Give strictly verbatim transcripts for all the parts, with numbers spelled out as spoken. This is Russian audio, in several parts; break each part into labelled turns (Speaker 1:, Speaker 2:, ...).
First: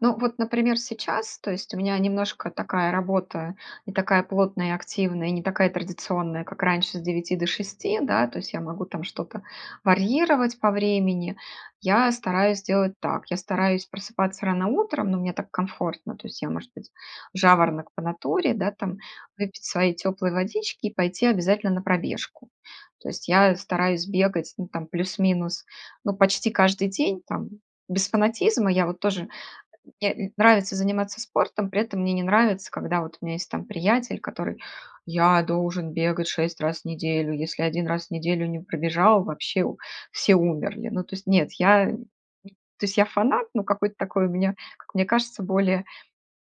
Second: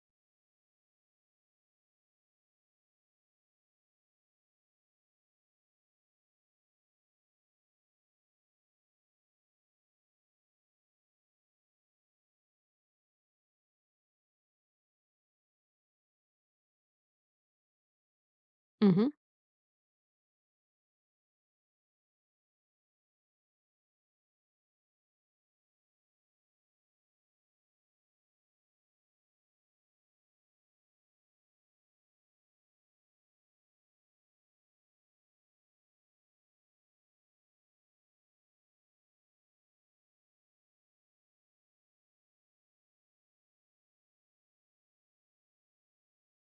Speaker 1: Ну, вот, например, сейчас, то есть у меня немножко такая работа не такая плотная и активная, и не такая традиционная, как раньше с девяти до шести, да, то есть я могу там что-то варьировать по времени. Я стараюсь делать так: я стараюсь просыпаться рано утром, но мне так комфортно, то есть я, может быть, жаворонок по натуре, да, там
Speaker 2: Мгм.
Speaker 1: выпить своей тёплой водички и пойти обязательно на пробежку. То есть я стараюсь бегать, ну, там, плюс-минус, ну, почти каждый день, там, без фанатизма. Я вот тоже э, мне нравится заниматься спортом, при этом мне не нравится, когда вот у меня есть, там, приятель, который: "Я должен бегать шесть раз в неделю. Если один раз в неделю не пробежал, вообще у все умерли". Ну, то есть, нет, я то есть, я фанат, но какой-то такой у меня, как мне кажется, более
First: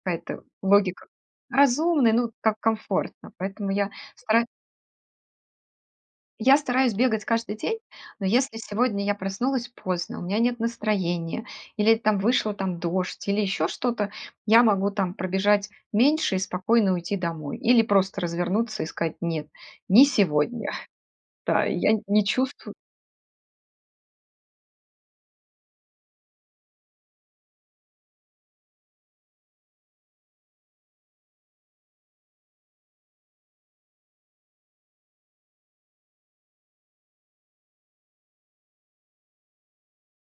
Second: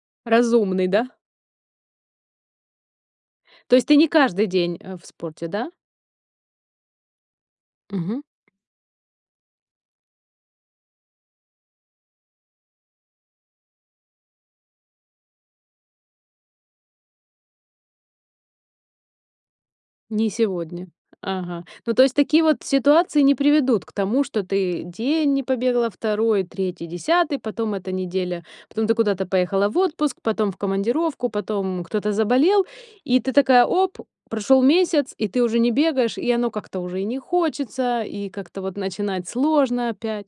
Speaker 1: какая-то
Speaker 2: Разумный,
Speaker 1: логика
Speaker 2: да?
Speaker 1: Разумный, ну, как комфортно, поэтому
Speaker 2: То есть
Speaker 1: я
Speaker 2: ты не каждый
Speaker 1: стараюсь
Speaker 2: день, а, в спорте, да?
Speaker 1: я стараюсь бегать каждый день.
Speaker 2: Мгм.
Speaker 1: Но если сегодня я проснулась поздно, у меня нет настроения или, там, вышла, там, дождь или ещё что-то, я могу, там, пробежать меньше и спокойно уйти домой. Или просто развернуться и сказать: "Нет, не
Speaker 2: Не
Speaker 1: сегодня".
Speaker 2: сегодня. Ага.
Speaker 1: Да, я
Speaker 2: Ну, то есть
Speaker 1: не
Speaker 2: такие вот
Speaker 1: чувствую
Speaker 2: ситуации не приведут к тому, что ты день не побегала, второй третий десятый, потом эта неделя, потом ты куда-то поехала в отпуск, потом в командировку, потом кто-то заболел, и ты такая, оп, прошёл месяц, и ты уже не бегаешь, и оно как-то уже и не хочется, и как-то вот начинать сложно опять.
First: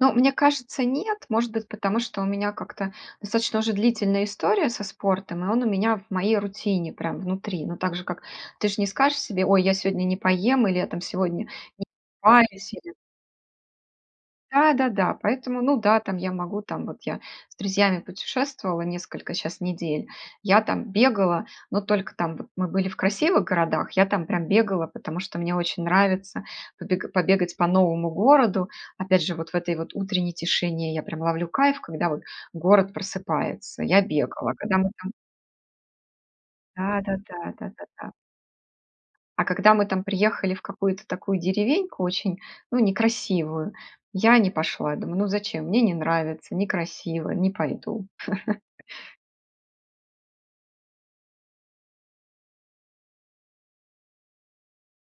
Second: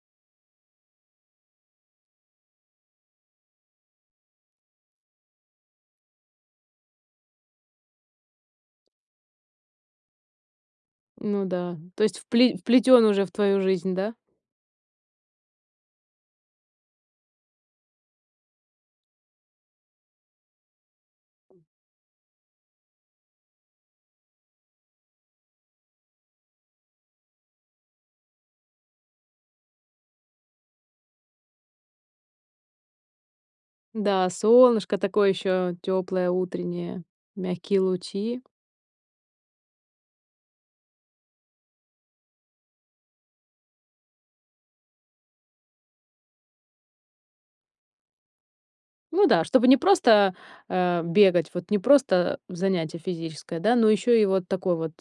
Speaker 1: Ну, мне кажется, нет. Может быть, потому что у меня как-то достаточно уже длительная история со спортом, и он у меня в моей рутине прям внутри, но так же, как ты же не скажешь себе: "Ой, я сегодня не поем" или "Я там
Speaker 2: Ну
Speaker 1: сегодня
Speaker 2: да,
Speaker 1: не
Speaker 2: то есть впле
Speaker 1: покупаюсь", или
Speaker 2: вплетён уже в твою жизнь, да?
Speaker 1: Да да-да, поэтому, ну да, там, я могу, там, вот я с друзьями путешествовала несколько, щас, недель. Я там бегала, но только там, вот, мы были в красивых городах, я там прям бегала, потому что мне очень нравится побег побегать по новому городу. Опять же, вот в этой вот утренней тишине я прям ловлю кайф, когда вот город просыпается. Я
Speaker 2: Да,
Speaker 1: бегала, когда мы
Speaker 2: солнышко
Speaker 1: там
Speaker 2: такое ещё тёплое,
Speaker 1: Да,
Speaker 2: утреннее,
Speaker 1: да, да, да,
Speaker 2: мягкие
Speaker 1: да, да.
Speaker 2: лучи.
Speaker 1: А когда мы там приехали в какую-то такую деревеньку очень, ну, некрасивую, я не пошла. Думаю: "Ну, зачем? Мне не нравится. Некрасиво. Не пойду".
Speaker 2: Ну да, чтобы не просто, а, бегать, вот не просто занятие физическое, да, но ещё и вот такой вот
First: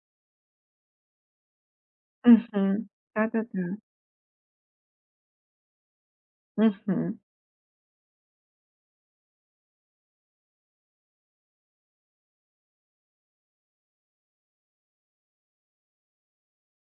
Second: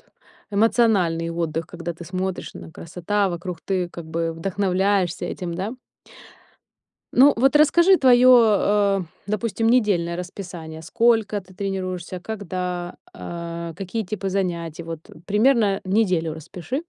Speaker 2: эмоциональный отдых, когда ты смотришь на
Speaker 1: Мгм.
Speaker 2: красота вокруг,
Speaker 1: Да-да-да.
Speaker 2: ты как бы вдохновляешься этим, да.
Speaker 1: Мгм.
Speaker 2: Ну, вот расскажи твоё, а, допустим, недельное расписание. Сколько ты тренируешься, когда, а, какие типы занятий? Вот примерно неделю распиши.